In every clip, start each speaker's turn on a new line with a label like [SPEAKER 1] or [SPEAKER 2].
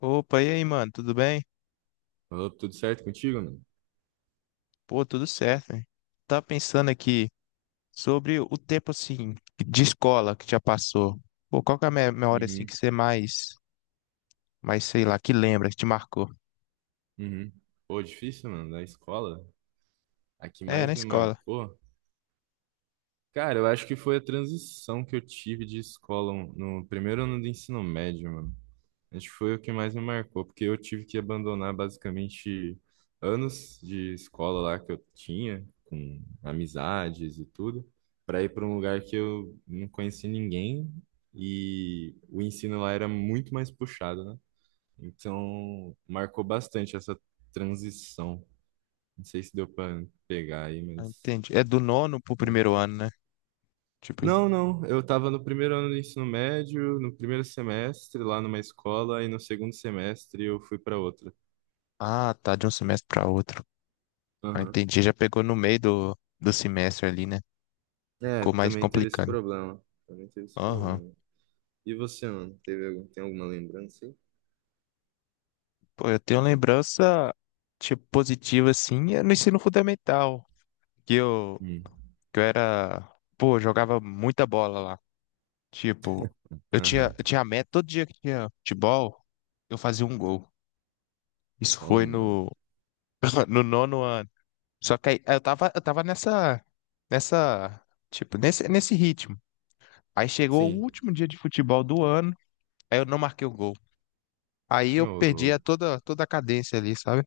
[SPEAKER 1] Opa, e aí, mano, tudo bem?
[SPEAKER 2] Falou tudo certo contigo, mano?
[SPEAKER 1] Pô, tudo certo, hein? Tava pensando aqui sobre o tempo, assim, de escola que já passou. Pô, qual que é a memória, assim,
[SPEAKER 2] Uhum,
[SPEAKER 1] que você mais, mais, sei lá, que lembra, que te marcou?
[SPEAKER 2] uhum. Pô, difícil, mano, da escola. A que
[SPEAKER 1] É, na
[SPEAKER 2] mais me
[SPEAKER 1] escola.
[SPEAKER 2] marcou. Cara, eu acho que foi a transição que eu tive de escola um, no primeiro ano do ensino médio, mano. Acho que foi o que mais me marcou, porque eu tive que abandonar basicamente anos de escola lá que eu tinha, com amizades e tudo, para ir para um lugar que eu não conhecia ninguém e o ensino lá era muito mais puxado, né? Então, marcou bastante essa transição. Não sei se deu para pegar aí,
[SPEAKER 1] Ah,
[SPEAKER 2] mas.
[SPEAKER 1] entendi. É do nono pro primeiro
[SPEAKER 2] É.
[SPEAKER 1] ano, né? Tipo, isso.
[SPEAKER 2] Não, não. Eu estava no primeiro ano do ensino médio, no primeiro semestre, lá numa escola, e no segundo semestre eu fui para outra.
[SPEAKER 1] Ah, tá, de um semestre pra outro. Ah,
[SPEAKER 2] Aham.
[SPEAKER 1] entendi, já pegou no meio do semestre ali, né?
[SPEAKER 2] É,
[SPEAKER 1] Ficou mais
[SPEAKER 2] também teve esse
[SPEAKER 1] complicado.
[SPEAKER 2] problema. Também teve esse
[SPEAKER 1] Aham.
[SPEAKER 2] problema. E você, mano? Teve algum, tem alguma lembrança aí?
[SPEAKER 1] Pô, eu tenho lembrança, tipo, positiva, assim, é no ensino fundamental. Que eu,
[SPEAKER 2] Hum.
[SPEAKER 1] que eu era, pô, jogava muita bola lá. Tipo,
[SPEAKER 2] Aham.
[SPEAKER 1] eu tinha a meta, todo dia que tinha futebol, eu fazia um gol. Isso foi
[SPEAKER 2] Toma.
[SPEAKER 1] no, no nono ano. Só que aí eu tava nessa, tipo, nesse ritmo. Aí chegou o
[SPEAKER 2] Sim.
[SPEAKER 1] último dia de futebol do ano, aí eu não marquei o gol. Aí eu
[SPEAKER 2] Ô,
[SPEAKER 1] perdi a
[SPEAKER 2] louco.
[SPEAKER 1] toda a cadência ali, sabe?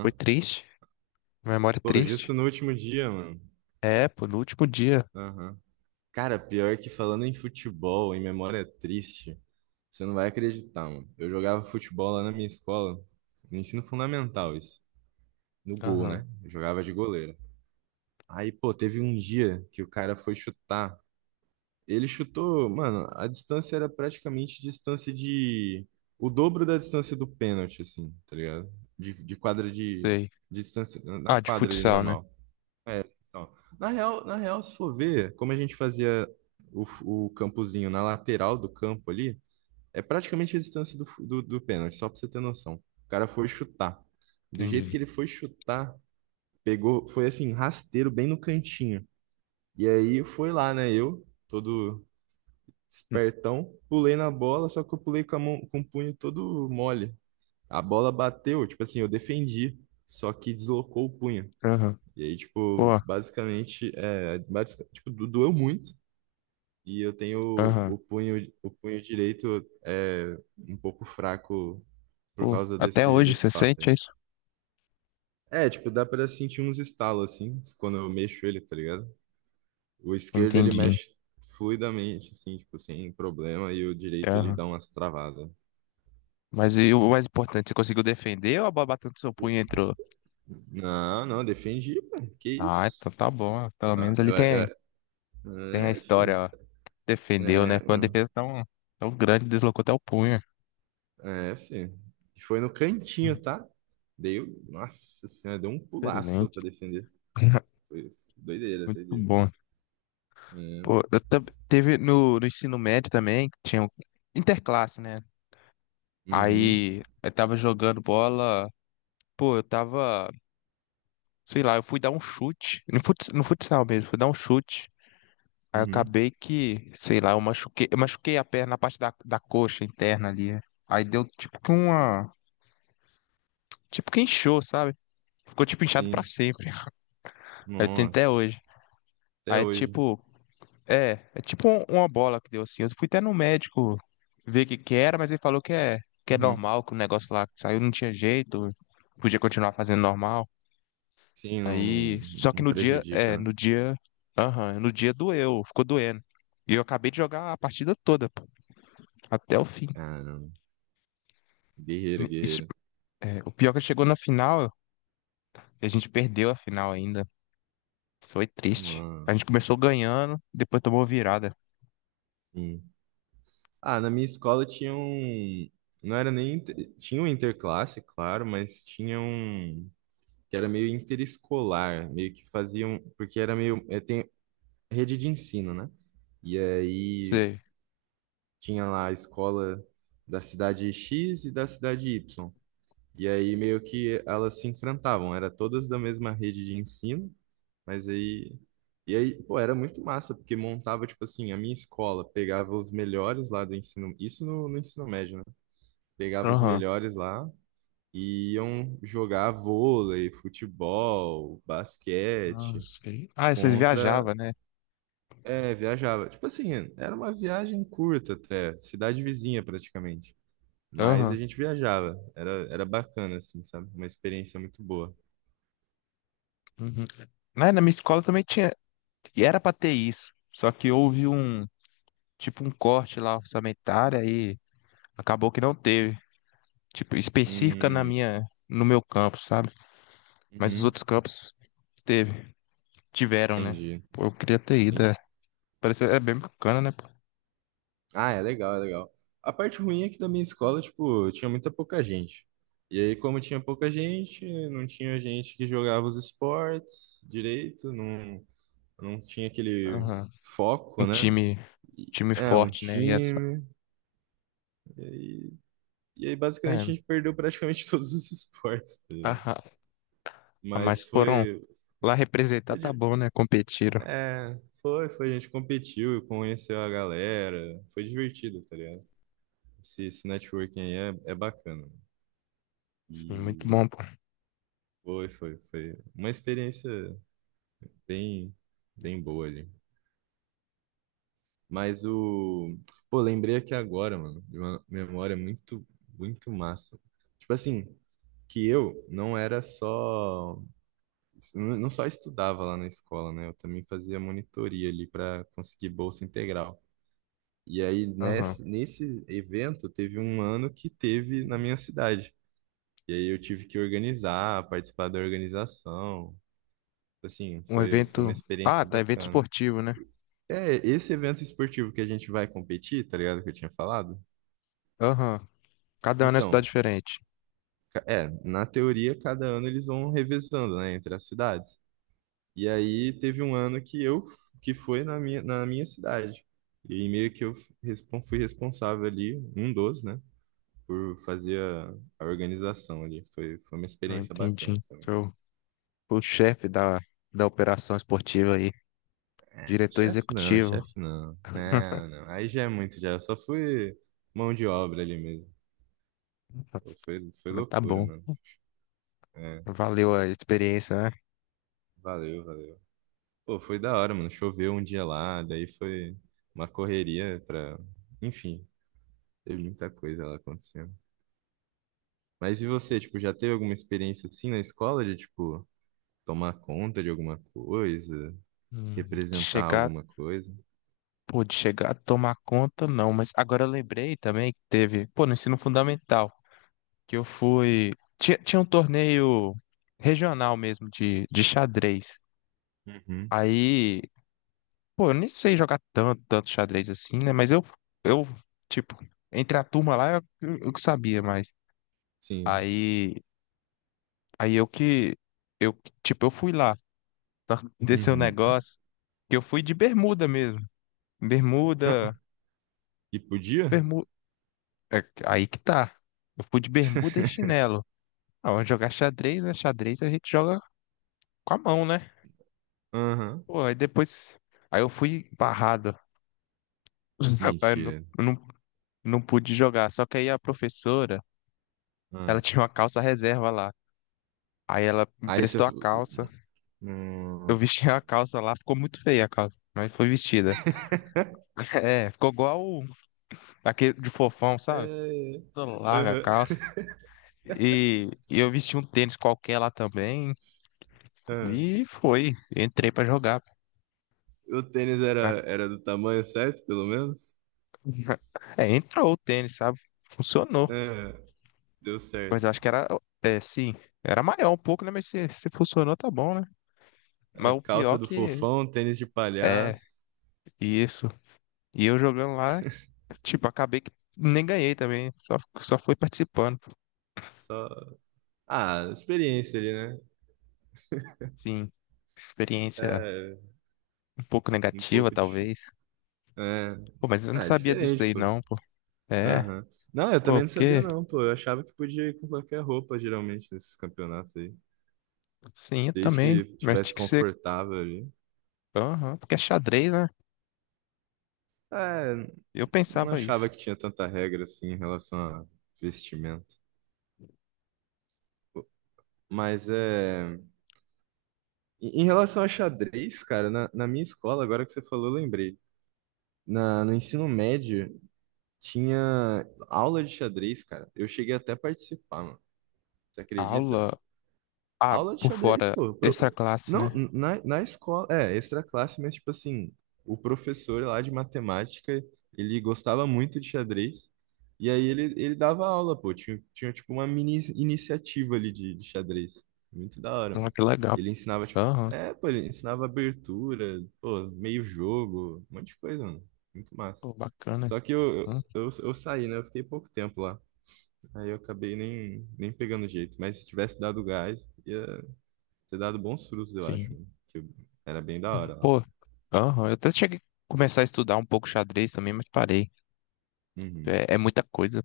[SPEAKER 1] Foi triste, memória
[SPEAKER 2] Pô,
[SPEAKER 1] triste.
[SPEAKER 2] justo no último dia, mano.
[SPEAKER 1] É, pô, no último dia.
[SPEAKER 2] Aham. Cara, pior que falando em futebol, em memória triste, você não vai acreditar, mano. Eu jogava futebol lá na minha escola, no ensino fundamental, isso. No gol,
[SPEAKER 1] Aham,
[SPEAKER 2] né? Eu jogava de goleiro. Aí, pô, teve um dia que o cara foi chutar. Ele chutou, mano, a distância era praticamente distância de. O dobro da distância do pênalti, assim, tá ligado? De quadra de.
[SPEAKER 1] sei.
[SPEAKER 2] Distância. Na
[SPEAKER 1] Ah, de
[SPEAKER 2] quadra ali
[SPEAKER 1] futsal, né?
[SPEAKER 2] normal. É, só. Na real, se for ver, como a gente fazia o campozinho na lateral do campo ali, é praticamente a distância do pênalti, só pra você ter noção. O cara foi chutar. Do jeito
[SPEAKER 1] Entendi.
[SPEAKER 2] que ele foi chutar, pegou, foi assim, rasteiro bem no cantinho. E aí foi lá, né? Eu, todo
[SPEAKER 1] Hum,
[SPEAKER 2] espertão, pulei na bola, só que eu pulei com a mão, com o punho todo mole. A bola bateu, tipo assim, eu defendi, só que deslocou o punho.
[SPEAKER 1] Aham,
[SPEAKER 2] E aí, tipo,
[SPEAKER 1] pô,
[SPEAKER 2] basicamente, tipo, doeu muito. E eu tenho
[SPEAKER 1] aham.
[SPEAKER 2] o punho direito é, um pouco fraco por
[SPEAKER 1] Pô,
[SPEAKER 2] causa
[SPEAKER 1] até
[SPEAKER 2] desse,
[SPEAKER 1] hoje
[SPEAKER 2] desse
[SPEAKER 1] você
[SPEAKER 2] fato aí.
[SPEAKER 1] sente isso?
[SPEAKER 2] É, tipo, dá pra sentir uns estalos, assim, quando eu mexo ele, tá ligado? O esquerdo, ele
[SPEAKER 1] Entendi.
[SPEAKER 2] mexe fluidamente, assim, tipo, sem problema. E o direito, ele
[SPEAKER 1] Aham.
[SPEAKER 2] dá umas travadas.
[SPEAKER 1] Mas e o mais importante, você conseguiu defender ou a bola batendo no seu punho e entrou?
[SPEAKER 2] Não, não, defendi, pô. Que
[SPEAKER 1] Ah,
[SPEAKER 2] isso?
[SPEAKER 1] então tá bom. Pelo
[SPEAKER 2] Ah,
[SPEAKER 1] menos ali
[SPEAKER 2] eu,
[SPEAKER 1] tem, tem
[SPEAKER 2] eu,
[SPEAKER 1] a
[SPEAKER 2] é,
[SPEAKER 1] história,
[SPEAKER 2] filho.
[SPEAKER 1] ó. Defendeu, né?
[SPEAKER 2] É,
[SPEAKER 1] Foi uma defesa
[SPEAKER 2] mano.
[SPEAKER 1] tão, tão grande, deslocou até o punho.
[SPEAKER 2] É, filho. Foi no cantinho, tá? Dei, nossa senhora, deu um pulaço
[SPEAKER 1] Excelente.
[SPEAKER 2] pra defender. Foi doideira,
[SPEAKER 1] Muito
[SPEAKER 2] doideira.
[SPEAKER 1] bom.
[SPEAKER 2] É,
[SPEAKER 1] Pô, eu teve no, no ensino médio também, tinha um interclasse, né?
[SPEAKER 2] uhum,
[SPEAKER 1] Aí eu tava jogando bola, pô, eu tava, sei lá, eu fui dar um chute, no no futsal mesmo, fui dar um chute. Aí eu
[SPEAKER 2] uhum,
[SPEAKER 1] acabei que, sei lá, eu machuquei a perna, a parte da coxa interna ali. É. Aí deu tipo que uma. Tipo que inchou, sabe? Ficou tipo inchado pra
[SPEAKER 2] sim.
[SPEAKER 1] sempre. Aí tem até
[SPEAKER 2] Nossa,
[SPEAKER 1] hoje.
[SPEAKER 2] até
[SPEAKER 1] Aí
[SPEAKER 2] hoje.
[SPEAKER 1] tipo. É, é tipo uma bola que deu assim. Eu fui até no médico ver o que que era, mas ele falou que é
[SPEAKER 2] Uhum.
[SPEAKER 1] normal, que o negócio lá que saiu não tinha jeito, podia continuar fazendo normal.
[SPEAKER 2] Sim, não,
[SPEAKER 1] Aí.
[SPEAKER 2] não,
[SPEAKER 1] Só que
[SPEAKER 2] não
[SPEAKER 1] no dia.
[SPEAKER 2] prejudica,
[SPEAKER 1] É,
[SPEAKER 2] né?
[SPEAKER 1] no dia. Aham, no dia doeu, ficou doendo. E eu acabei de jogar a partida toda, pô, até o fim.
[SPEAKER 2] Caramba, guerreira,
[SPEAKER 1] Isso.
[SPEAKER 2] guerreira.
[SPEAKER 1] É, o pior é que chegou na final e a gente perdeu a final ainda. Foi triste.
[SPEAKER 2] Nossa,
[SPEAKER 1] A gente começou ganhando, depois tomou virada.
[SPEAKER 2] sim. Ah, na minha escola tinha um. Não era nem. Tinha um interclasse, claro, mas tinha um. Que era meio interescolar, meio que faziam. Porque era meio. É, tem, rede de ensino, né? E aí
[SPEAKER 1] Sei.
[SPEAKER 2] tinha lá a escola da cidade X e da cidade Y. E aí meio que elas se enfrentavam, era todas da mesma rede de ensino, mas aí e aí, pô, era muito massa, porque montava, tipo assim, a minha escola pegava os melhores lá do ensino, isso no ensino médio, né? Pegava os
[SPEAKER 1] Aham.
[SPEAKER 2] melhores lá e iam jogar vôlei, futebol,
[SPEAKER 1] Ah,
[SPEAKER 2] basquete
[SPEAKER 1] sei. Ah, vocês
[SPEAKER 2] contra.
[SPEAKER 1] viajavam, né?
[SPEAKER 2] É, viajava. Tipo assim, era uma viagem curta até, cidade vizinha praticamente. Mas a
[SPEAKER 1] Aham.
[SPEAKER 2] gente viajava, era bacana, assim, sabe? Uma experiência muito boa.
[SPEAKER 1] Uhum. Na, na minha escola também tinha. E era pra ter isso. Só que houve um. Tipo, um corte lá orçamentário e acabou que não teve. Tipo, específica na
[SPEAKER 2] Hum,
[SPEAKER 1] minha. No meu campus, sabe? Mas os
[SPEAKER 2] uhum,
[SPEAKER 1] outros campos teve. Tiveram, né?
[SPEAKER 2] entendi,
[SPEAKER 1] Pô, eu queria ter ido.
[SPEAKER 2] sim.
[SPEAKER 1] É. Parece, é bem bacana, né? Pô?
[SPEAKER 2] Ah, é legal, é legal. A parte ruim é que da minha escola, tipo, tinha muita pouca gente. E aí, como tinha pouca gente, não tinha gente que jogava os esportes direito, não, não tinha aquele
[SPEAKER 1] Aham.
[SPEAKER 2] foco,
[SPEAKER 1] Um
[SPEAKER 2] né?
[SPEAKER 1] time, time
[SPEAKER 2] É, um
[SPEAKER 1] forte, né? E essa,
[SPEAKER 2] time. E aí,
[SPEAKER 1] é,
[SPEAKER 2] basicamente, a gente perdeu praticamente todos os esportes, tá ligado?
[SPEAKER 1] aham. Ah, mas
[SPEAKER 2] Mas
[SPEAKER 1] foram
[SPEAKER 2] foi,
[SPEAKER 1] lá representar,
[SPEAKER 2] foi
[SPEAKER 1] tá
[SPEAKER 2] di-
[SPEAKER 1] bom, né? Competiram.
[SPEAKER 2] É, foi, foi. A gente competiu, conheceu a galera. Foi divertido, tá ligado? Esse networking aí é bacana.
[SPEAKER 1] Sim, muito
[SPEAKER 2] E
[SPEAKER 1] bom, pô.
[SPEAKER 2] foi uma experiência bem, bem boa ali. Mas o. Pô, lembrei aqui agora, mano, de uma memória muito, muito massa. Tipo assim, que eu não só estudava lá na escola, né? Eu também fazia monitoria ali para conseguir bolsa integral. E aí,
[SPEAKER 1] Aham.
[SPEAKER 2] nesse evento, teve um ano que teve na minha cidade. E aí eu tive que organizar, participar da organização. Assim,
[SPEAKER 1] Um
[SPEAKER 2] foi uma
[SPEAKER 1] evento. Ah,
[SPEAKER 2] experiência
[SPEAKER 1] tá, evento
[SPEAKER 2] bacana.
[SPEAKER 1] esportivo, né?
[SPEAKER 2] É, esse evento esportivo que a gente vai competir, tá ligado? Que eu tinha falado.
[SPEAKER 1] Aham. Cada ano é uma cidade
[SPEAKER 2] Então,
[SPEAKER 1] diferente.
[SPEAKER 2] na teoria, cada ano eles vão revezando, né, entre as cidades. E aí teve um ano que foi na minha cidade. E meio que eu fui responsável ali, um dos, né, por fazer a organização ali. Foi uma
[SPEAKER 1] Ah,
[SPEAKER 2] experiência
[SPEAKER 1] entendi.
[SPEAKER 2] bacana também.
[SPEAKER 1] Eu fui o chefe da operação esportiva aí, diretor
[SPEAKER 2] Chefe não,
[SPEAKER 1] executivo.
[SPEAKER 2] chefe não. Não, não. Aí já é muito, já. Eu só fui mão de obra ali mesmo. Pô, foi
[SPEAKER 1] Mas tá
[SPEAKER 2] loucura,
[SPEAKER 1] bom.
[SPEAKER 2] mano. É,
[SPEAKER 1] Valeu a experiência, né?
[SPEAKER 2] valeu, valeu. Pô, foi da hora, mano. Choveu um dia lá, daí foi uma correria pra. Enfim, teve muita coisa lá acontecendo. Mas e você, tipo, já teve alguma experiência assim na escola de, tipo, tomar conta de alguma coisa,
[SPEAKER 1] De
[SPEAKER 2] representar
[SPEAKER 1] chegar,
[SPEAKER 2] alguma coisa?
[SPEAKER 1] pô, de chegar a tomar conta, não. Mas agora eu lembrei também que teve, pô, no ensino fundamental, que eu fui. Tinha um torneio regional mesmo de xadrez.
[SPEAKER 2] Uhum.
[SPEAKER 1] Aí. Pô, eu nem sei jogar tanto, tanto xadrez assim, né? Mas eu, tipo, entre a turma lá, eu que sabia, mas
[SPEAKER 2] Sim.
[SPEAKER 1] aí, aí eu que, eu, tipo, eu fui lá, tá? Desse o
[SPEAKER 2] Uhum.
[SPEAKER 1] negócio, que eu fui de bermuda mesmo,
[SPEAKER 2] Ah, ah.
[SPEAKER 1] bermuda,
[SPEAKER 2] E podia?
[SPEAKER 1] bermuda, aí que tá, eu fui de bermuda e chinelo. Ah, vamos jogar xadrez, né? Xadrez a gente joga com a mão, né?
[SPEAKER 2] Aham.
[SPEAKER 1] Pô, aí depois, aí eu fui barrado,
[SPEAKER 2] Mentira.
[SPEAKER 1] eu não, não pude jogar, só que aí a professora, ela
[SPEAKER 2] Ah.
[SPEAKER 1] tinha uma calça reserva lá. Aí ela me
[SPEAKER 2] Aí você.
[SPEAKER 1] emprestou a calça. Eu
[SPEAKER 2] Nossa.
[SPEAKER 1] vesti a calça lá, ficou muito feia a calça, mas foi vestida. É, ficou igual aquele de fofão,
[SPEAKER 2] É,
[SPEAKER 1] sabe?
[SPEAKER 2] é.
[SPEAKER 1] Toda larga a
[SPEAKER 2] Aham.
[SPEAKER 1] calça. E eu vesti um tênis qualquer lá também.
[SPEAKER 2] Ah,
[SPEAKER 1] E foi. Entrei pra jogar.
[SPEAKER 2] o tênis era do tamanho certo, pelo menos?
[SPEAKER 1] É, entrou o tênis, sabe? Funcionou.
[SPEAKER 2] Ah, deu
[SPEAKER 1] Mas eu
[SPEAKER 2] certo.
[SPEAKER 1] acho que era. É, sim. Era maior um pouco, né? Mas se funcionou, tá bom, né?
[SPEAKER 2] A
[SPEAKER 1] Mas o
[SPEAKER 2] calça
[SPEAKER 1] pior
[SPEAKER 2] do
[SPEAKER 1] que.
[SPEAKER 2] fofão, tênis de
[SPEAKER 1] É,
[SPEAKER 2] palhaço,
[SPEAKER 1] isso. E eu jogando lá, tipo, acabei que nem ganhei também. Só fui participando.
[SPEAKER 2] só. Ah, experiência ali, né?
[SPEAKER 1] Sim, experiência
[SPEAKER 2] É
[SPEAKER 1] um pouco
[SPEAKER 2] um
[SPEAKER 1] negativa,
[SPEAKER 2] pouco diferente.
[SPEAKER 1] talvez.
[SPEAKER 2] É...
[SPEAKER 1] Pô, mas eu não
[SPEAKER 2] Ah, é
[SPEAKER 1] sabia disso
[SPEAKER 2] diferente,
[SPEAKER 1] daí,
[SPEAKER 2] pô.
[SPEAKER 1] não, pô. É,
[SPEAKER 2] Aham. Não, eu também
[SPEAKER 1] pô,
[SPEAKER 2] não sabia,
[SPEAKER 1] porque,
[SPEAKER 2] não, pô. Eu achava que podia ir com qualquer roupa, geralmente, nesses campeonatos aí.
[SPEAKER 1] sim, eu
[SPEAKER 2] Desde
[SPEAKER 1] também,
[SPEAKER 2] que
[SPEAKER 1] mas tinha
[SPEAKER 2] tivesse
[SPEAKER 1] que ser,
[SPEAKER 2] confortável ali.
[SPEAKER 1] aham, porque é xadrez, né?
[SPEAKER 2] É,
[SPEAKER 1] Eu
[SPEAKER 2] não
[SPEAKER 1] pensava isso.
[SPEAKER 2] achava que tinha tanta regra assim em relação a vestimento. Mas é. Em relação a xadrez, cara, na minha escola, agora que você falou, eu lembrei. No ensino médio, tinha aula de xadrez, cara. Eu cheguei até a participar, mano. Você acredita?
[SPEAKER 1] Aula, ah,
[SPEAKER 2] Aula de
[SPEAKER 1] por
[SPEAKER 2] xadrez,
[SPEAKER 1] fora,
[SPEAKER 2] pô.
[SPEAKER 1] extra classe,
[SPEAKER 2] Não,
[SPEAKER 1] né?
[SPEAKER 2] na escola, é, extra classe, mas tipo assim, o professor lá de matemática, ele gostava muito de xadrez, e aí ele dava aula, pô. Tinha tipo uma mini iniciativa ali de xadrez. Muito da hora,
[SPEAKER 1] Ah,
[SPEAKER 2] mano.
[SPEAKER 1] que legal.
[SPEAKER 2] Ele ensinava, tipo,
[SPEAKER 1] Aham,
[SPEAKER 2] ele ensinava abertura, pô, meio jogo, um monte de coisa, mano. Muito massa.
[SPEAKER 1] pô, bacana.
[SPEAKER 2] Só que eu,
[SPEAKER 1] Hum,
[SPEAKER 2] eu, eu, eu saí, né? Eu fiquei pouco tempo lá. Aí eu acabei nem pegando jeito. Mas se tivesse dado gás, ia ter dado bons frutos, eu acho,
[SPEAKER 1] sim.
[SPEAKER 2] né? Que eu- Era bem da hora lá.
[SPEAKER 1] Pô, aham, eu até cheguei a começar a estudar um pouco xadrez também, mas parei.
[SPEAKER 2] Uhum.
[SPEAKER 1] É, é muita coisa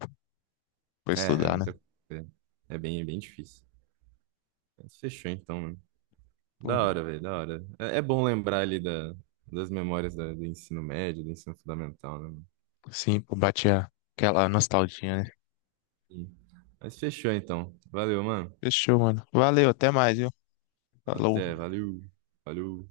[SPEAKER 1] pra
[SPEAKER 2] É
[SPEAKER 1] estudar, né?
[SPEAKER 2] muita coisa. É bem difícil. Mas fechou então, mano.
[SPEAKER 1] Pô,
[SPEAKER 2] Da hora, velho, da hora. É, é bom lembrar ali das memórias do ensino médio, do ensino fundamental, né, mano?
[SPEAKER 1] sim, pô, aquela nostalgia, né?
[SPEAKER 2] Sim. Mas fechou então. Valeu, mano.
[SPEAKER 1] Fechou, mano. Valeu, até mais, viu? Falou.
[SPEAKER 2] Até, valeu. Valeu.